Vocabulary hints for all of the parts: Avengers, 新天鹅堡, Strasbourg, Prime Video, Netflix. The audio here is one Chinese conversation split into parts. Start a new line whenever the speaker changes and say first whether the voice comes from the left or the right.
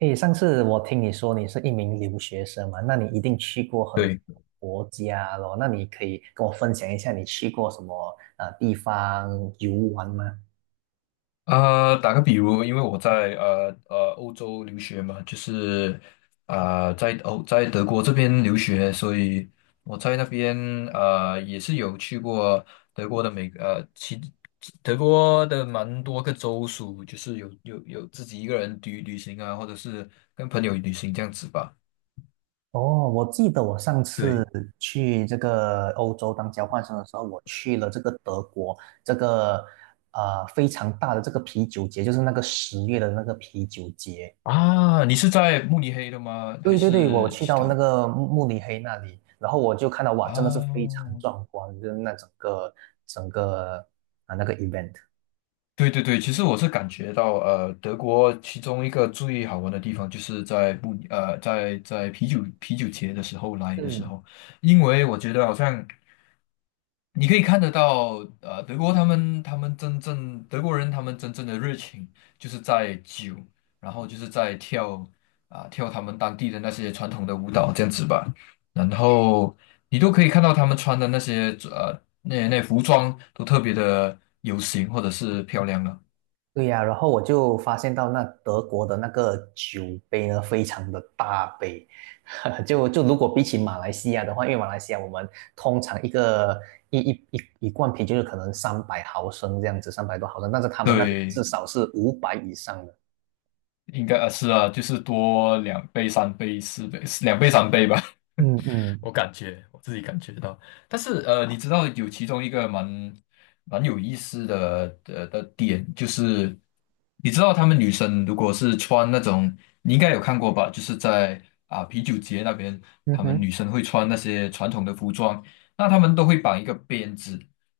right: 诶，上次我听你说你是一名留学生嘛，那你一定去过很多
left: 对
right: 国家咯，那你可以跟我分享一下你去过什么地方游玩吗？
left: 啊，打个比如，因为我在欧洲留学嘛，就是在德国这边留学，所以我在那边也是有去过德国的每呃其德国的蛮多个州属，就是有自己一个人旅行啊，或者是跟朋友旅行这样子吧。
right: 哦，我记得我上次
left: 对
right: 去这个欧洲当交换生的时候，我去了这个德国，这个非常大的这个啤酒节，就是那个10月的那个啤酒节。
left: 啊，你是在慕尼黑的吗？还
right: 对对对，我
left: 是
right: 去
left: 其
right: 到那
left: 他
right: 个慕尼黑那里，然后我就看到哇，真的是非常
left: 啊？
right: 壮观，就是那整个那个 event。
left: 对对对，其实我是感觉到，德国其中一个最好玩的地方就是在不呃，在啤酒节的时候来的时
right: 嗯，
left: 候，因为我觉得好像你可以看得到，德国他们真正德国人他们真正的热情，就是在酒，然后就是在跳他们当地的那些传统的舞蹈这样子吧，然后你都可以看到他们穿的那些那服装都特别的有型或者是漂亮了。
right: 对呀，然后我就发现到那德国的那个酒杯呢，非常的大杯。就如果比起马来西亚的话，因为马来西亚我们通常一个一一一一罐啤酒就可能300毫升这样子，300多毫升，但是他们那边至
left: 对，
right: 少是500以上的。
left: 应该啊是啊，就是多两倍、三倍、4倍、两倍、三倍吧。
right: 嗯嗯，
left: 我感觉我自己感觉到，但是你知道有其中一个蛮有意思的点，就是你知道他们女生如果是穿那种，你应该有看过吧？就是在啤酒节那边，
right: 嗯
left: 他们
right: 哼，
left: 女生会穿那些传统的服装，那他们都会绑一个辫子。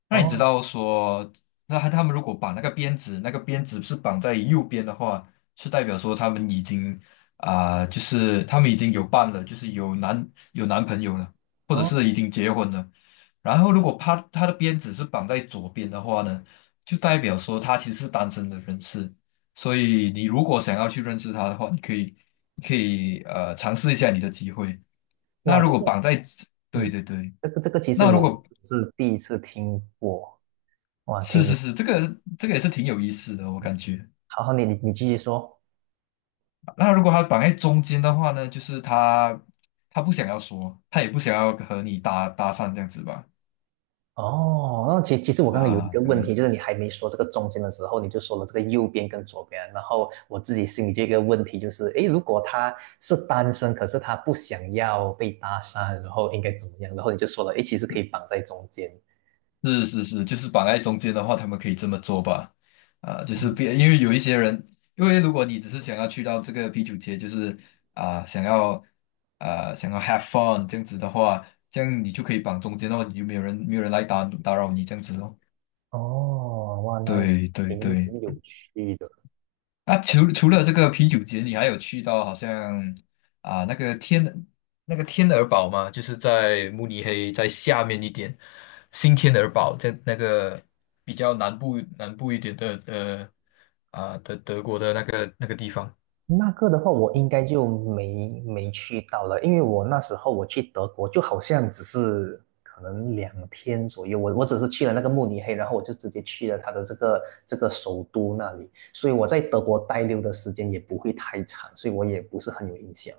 left: 那你知
right: 哦
left: 道说，那他们如果绑那个辫子，那个辫子是绑在右边的话，是代表说他们已经有伴了，就是有男朋友了，或者是已
right: 哦，
left: 经结婚了。然后，如果他的鞭子是绑在左边的话呢，就代表说他其实是单身的人士。所以，你如果想要去认识他的话，你可以尝试一下你的机会。那
right: 哇，
left: 如果绑在，对
right: 嗯，
left: 对对。
right: 这个其实
left: 那如
right: 我
left: 果
right: 是第一次听过，哇，
left: 是是是，这个也是挺有意思的，我感觉。
right: 好好，你继续说。
left: 那如果他绑在中间的话呢，就是他不想要说，他也不想要和你搭讪这样子吧？
right: 哦，那其实我刚刚有一
left: 啊，
right: 个问
left: 对，
right: 题，就是你还没说这个中间的时候，你就说了这个右边跟左边，然后我自己心里这个问题，就是诶，如果他是单身，可是他不想要被搭讪，然后应该怎么样？然后你就说了，诶，其实可以绑在中间。
left: 是是是，就是绑在中间的话，他们可以这么做吧？啊，就是
right: 嗯，
left: 别，因为有一些人，因为如果你只是想要去到这个啤酒节，就是啊、想要想要 have fun 这样子的话，这样你就可以绑中间的话，你就没有人来打扰你这样子咯。
right: 哦，哇，那也
left: 对对
right: 挺
left: 对。
right: 挺有趣的。
left: 啊，除了这个啤酒节，你还有去到好像啊那个天那个天鹅堡吗？就是在慕尼黑在下面一点，新天鹅堡在那个比较南部一点的德国的那个地方。
right: 那个的话，我应该就没去到了，因为我那时候我去德国，就好像只是可能2天左右，我只是去了那个慕尼黑，然后我就直接去了他的这个这个首都那里，所以我在德国待留的时间也不会太长，所以我也不是很有印象。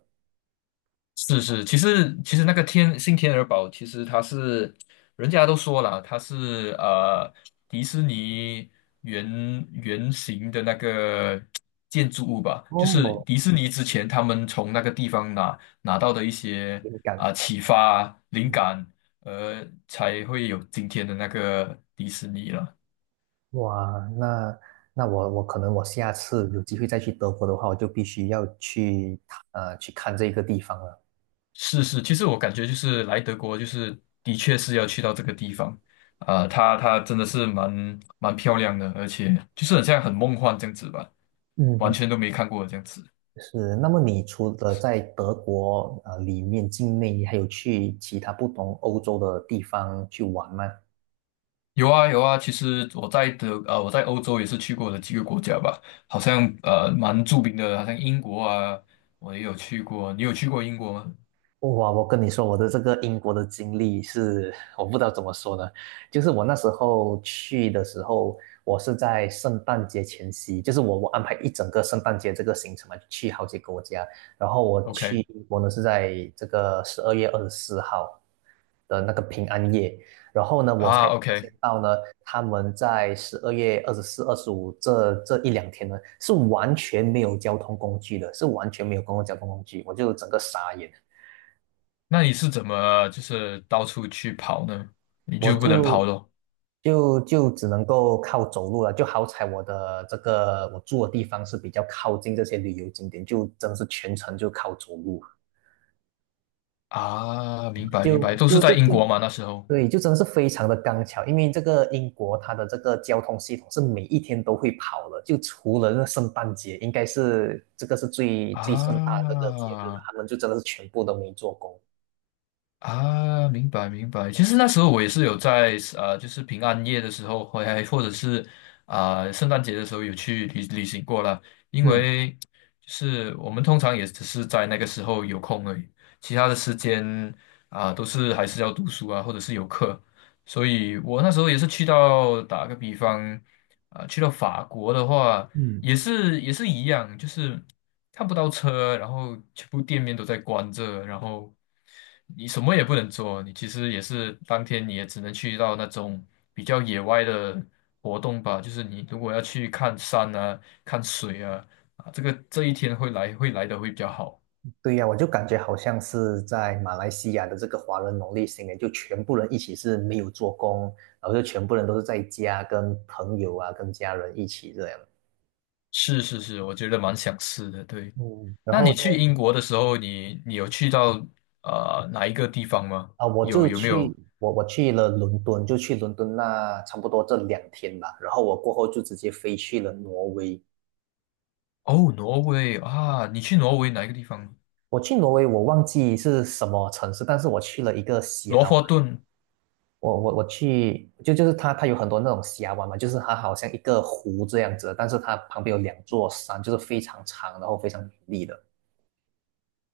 left: 是是，其实那个新天鹅堡，其实它是人家都说了，它是迪士尼原型的那个建筑物吧，就是
right: 哦，
left: 迪士尼之前他们从那个地方拿到的一些
right: 灵感，
left: 启发灵
right: 嗯，
left: 感，才会有今天的那个迪士尼了。
right: 哇，那我可能我下次有机会再去德国的话，我就必须要去去看这个地方了。
left: 是是，其实我感觉就是来德国，就是的确是要去到这个地方，它真的是蛮漂亮的，而且就是很像很梦幻这样子吧，完
right: 嗯，
left: 全都没看过这样子。
right: 是，那么你除了在德国里面境内，你还有去其他不同欧洲的地方去玩吗？
left: 有啊有啊，其实我在欧洲也是去过的几个国家吧，好像蛮著名的，好像英国啊，我也有去过。你有去过英国吗
right: 哇，我跟你说，我的这个英国的经历是，我不知道怎么说呢。就是我那时候去的时候，我是在圣诞节前夕，就是我安排一整个圣诞节这个行程嘛，去好几个国家。然后我去
left: ？OK
right: 英国呢是在这个12月24号的那个平安夜，然后呢，我才发现
left: OK，
right: 到呢，他们在12月24、25这一两天呢，是完全没有交通工具的，是完全没有公共交通工具，我就整个傻眼。
left: 那你是怎么就是到处去跑呢？你
right: 我
left: 就不能跑
right: 就
left: 咯？
right: 就就只能够靠走路了，就好彩我的这个我住的地方是比较靠近这些旅游景点，就真是全程就靠走路，
left: 啊，明白明
right: 就
left: 白，都是
right: 就就
left: 在英国
right: 真，
left: 嘛那时候。
right: 对，就真的是非常的刚巧，因为这个英国它的这个交通系统是每一天都会跑的，就除了那个圣诞节，应该是这个是最最盛大的这个节日嘛，
left: 啊
right: 他们就真的是全部都没做工。
left: 啊，明白明白。其实那时候我也是有在就是平安夜的时候，或或者是圣诞节的时候有去旅行过了。因
right: 嗯
left: 为就是我们通常也只是在那个时候有空而已，其他的时间都是还是要读书啊，或者是有课。所以我那时候也是去到打个比方。去到法国的话，
right: 嗯。
left: 也是一样，就是看不到车，然后全部店面都在关着，然后你什么也不能做，你其实也是当天你也只能去到那种比较野外的活动吧，就是你如果要去看山啊、看水啊，啊，这个这一天会来的会比较好。
right: 对呀，我就感觉好像是在马来西亚的这个华人农历新年，就全部人一起是没有做工，然后就全部人都是在家跟朋友啊、跟家人一起这样。
left: 是是是，我觉得蛮想试的。对，
right: 嗯，然
left: 那
right: 后
left: 你
right: 在
left: 去英国的时候，你有去到哪一个地方吗？
right: 啊，我
left: 有
right: 就
left: 有没有
right: 去我我去了伦敦，就去伦敦那差不多这两天吧。然后我过后就直接飞去了挪威。
left: 哦，挪威啊，你去挪威哪一个地方？
right: 我去挪威，我忘记是什么城市，但是我去了一个峡
left: 罗佛顿
right: 我我我去，就就是它它有很多那种峡湾嘛，就是它好像一个湖这样子，但是它旁边有两座山，就是非常长，然后非常美丽的。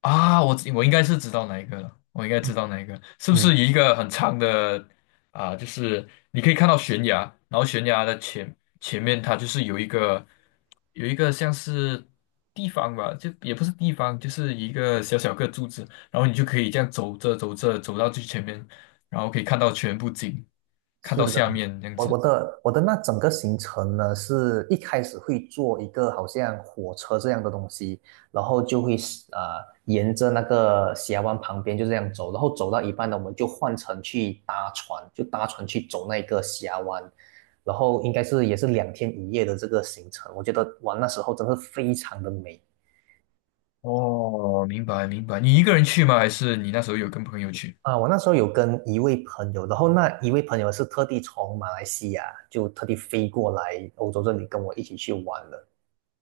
left: 啊，我应该是知道哪一个了，我应该知道哪一个，是不是一个很长的啊？就是你可以看到悬崖，然后悬崖的前面它就是有一个像是地方吧，就也不是地方，就是一个小小个柱子，然后你就可以这样走着走着走到最前面，然后可以看到全部景，看
right: 是
left: 到
right: 的，
left: 下面这样
right: 我
left: 子。
right: 我的我的那整个行程呢，是一开始会坐一个好像火车这样的东西，然后就会呃沿着那个峡湾旁边就这样走，然后走到一半呢，我们就换乘去搭船，就搭船去走那个峡湾，然后应该是也是2天1夜的这个行程，我觉得哇那时候真是非常的美。
left: 哦，明白明白。你一个人去吗？还是你那时候有跟朋友去？
right: 啊！我那时候有跟一位朋友，然后那一位朋友是特地从马来西亚就特地飞过来欧洲这里跟我一起去玩的。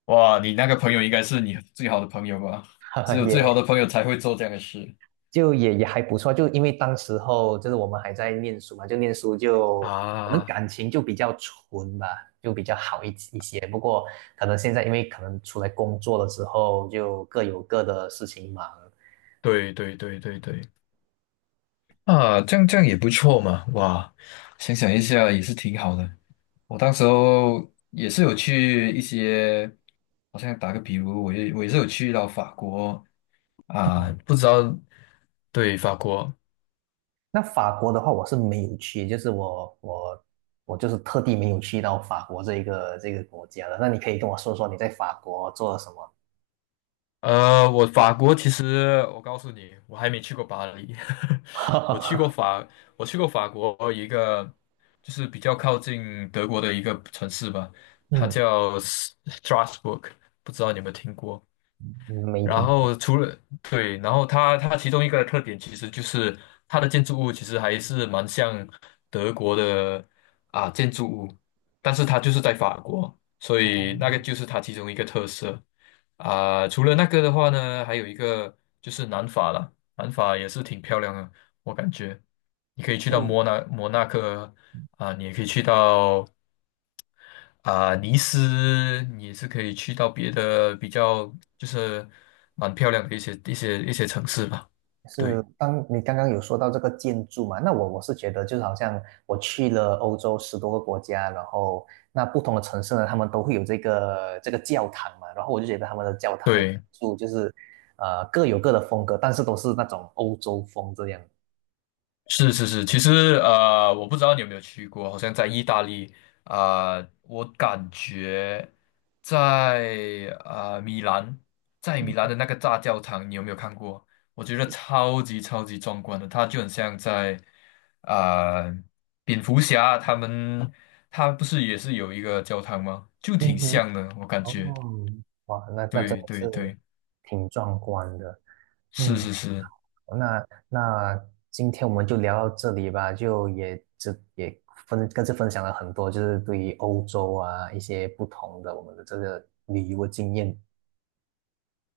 left: 哇，你那个朋友应该是你最好的朋友吧？只 有最好的
right: 也
left: 朋友才会做这样的事。
right: 就也还不错，就因为当时候就是我们还在念书嘛，就念书就可能
left: 啊，
right: 感情就比较纯吧，就比较好一些。不过可能现在因为可能出来工作了之后，就各有各的事情忙。
left: 对对对对对，啊，这样也不错嘛，哇，想一下也是挺好的。我当时候也是有去一些，好像打个比如，我也是有去到法国啊，不知道，对，法国。
right: 那法国的话，我是没有去，就是我就是特地没有去到法国这一个这个国家的。那你可以跟我说说你在法国做了什么？
left: 我法国其实我告诉你，我还没去过巴黎，我去过 法，我去过法国一个就是比较靠近德国的一个城市吧，它
right: 嗯，
left: 叫 Strasbourg，不知道你有没有听过？
right: 没
left: 然
right: 听过。
left: 后对，然后它其中一个特点其实就是它的建筑物其实还是蛮像德国的建筑物，但是它就是在法国，所以那个就是它其中一个特色啊。除了那个的话呢，还有一个就是南法了，南法也是挺漂亮的，我感觉你可以去到摩纳哥啊，你也可以去到尼斯你也是可以去到别的比较就是蛮漂亮的一些城市吧。对
right: 是，当你刚刚有说到这个建筑嘛，那我是觉得就是好像我去了欧洲10多个国家，然后那不同的城市呢，他们都会有这个教堂嘛，然后我就觉得他们的教堂的建
left: 对。
right: 筑就是各有各的风格，但是都是那种欧洲风这样。
left: 是是是，其实我不知道你有没有去过，好像在意大利我感觉在米兰，在米兰
right: 嗯，
left: 的那个大教堂，你有没有看过？我觉得超级超级壮观的，它就很像在啊、呃蝙蝠侠他们，他不是也是有一个教堂吗？就
right: 嗯
left: 挺
right: 哼，
left: 像的，我感
right: 哦，
left: 觉。
right: 哇，那真
left: 对
right: 的是
left: 对对，
right: 挺壮观的。
left: 是
right: 嗯，
left: 是是。
right: 那今天我们就聊到这里吧，就也这也分各自分享了很多，就是对于欧洲啊一些不同的我们的这个旅游的经验。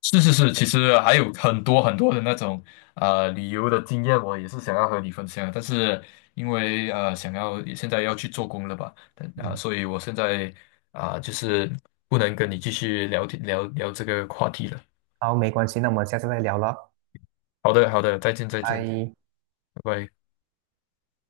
left: 是是是，其实还有很多很多的那种旅游的经验，我也是想要和你分享，但是因为想要现在要去做工了吧，但
right: 嗯，
left: 所以我现在就是不能跟你继续聊天聊聊这个话题了。
right: 好，没关系，那我们下次再聊了，
left: 好的好的，再见再见，
right: 拜。
left: 拜拜。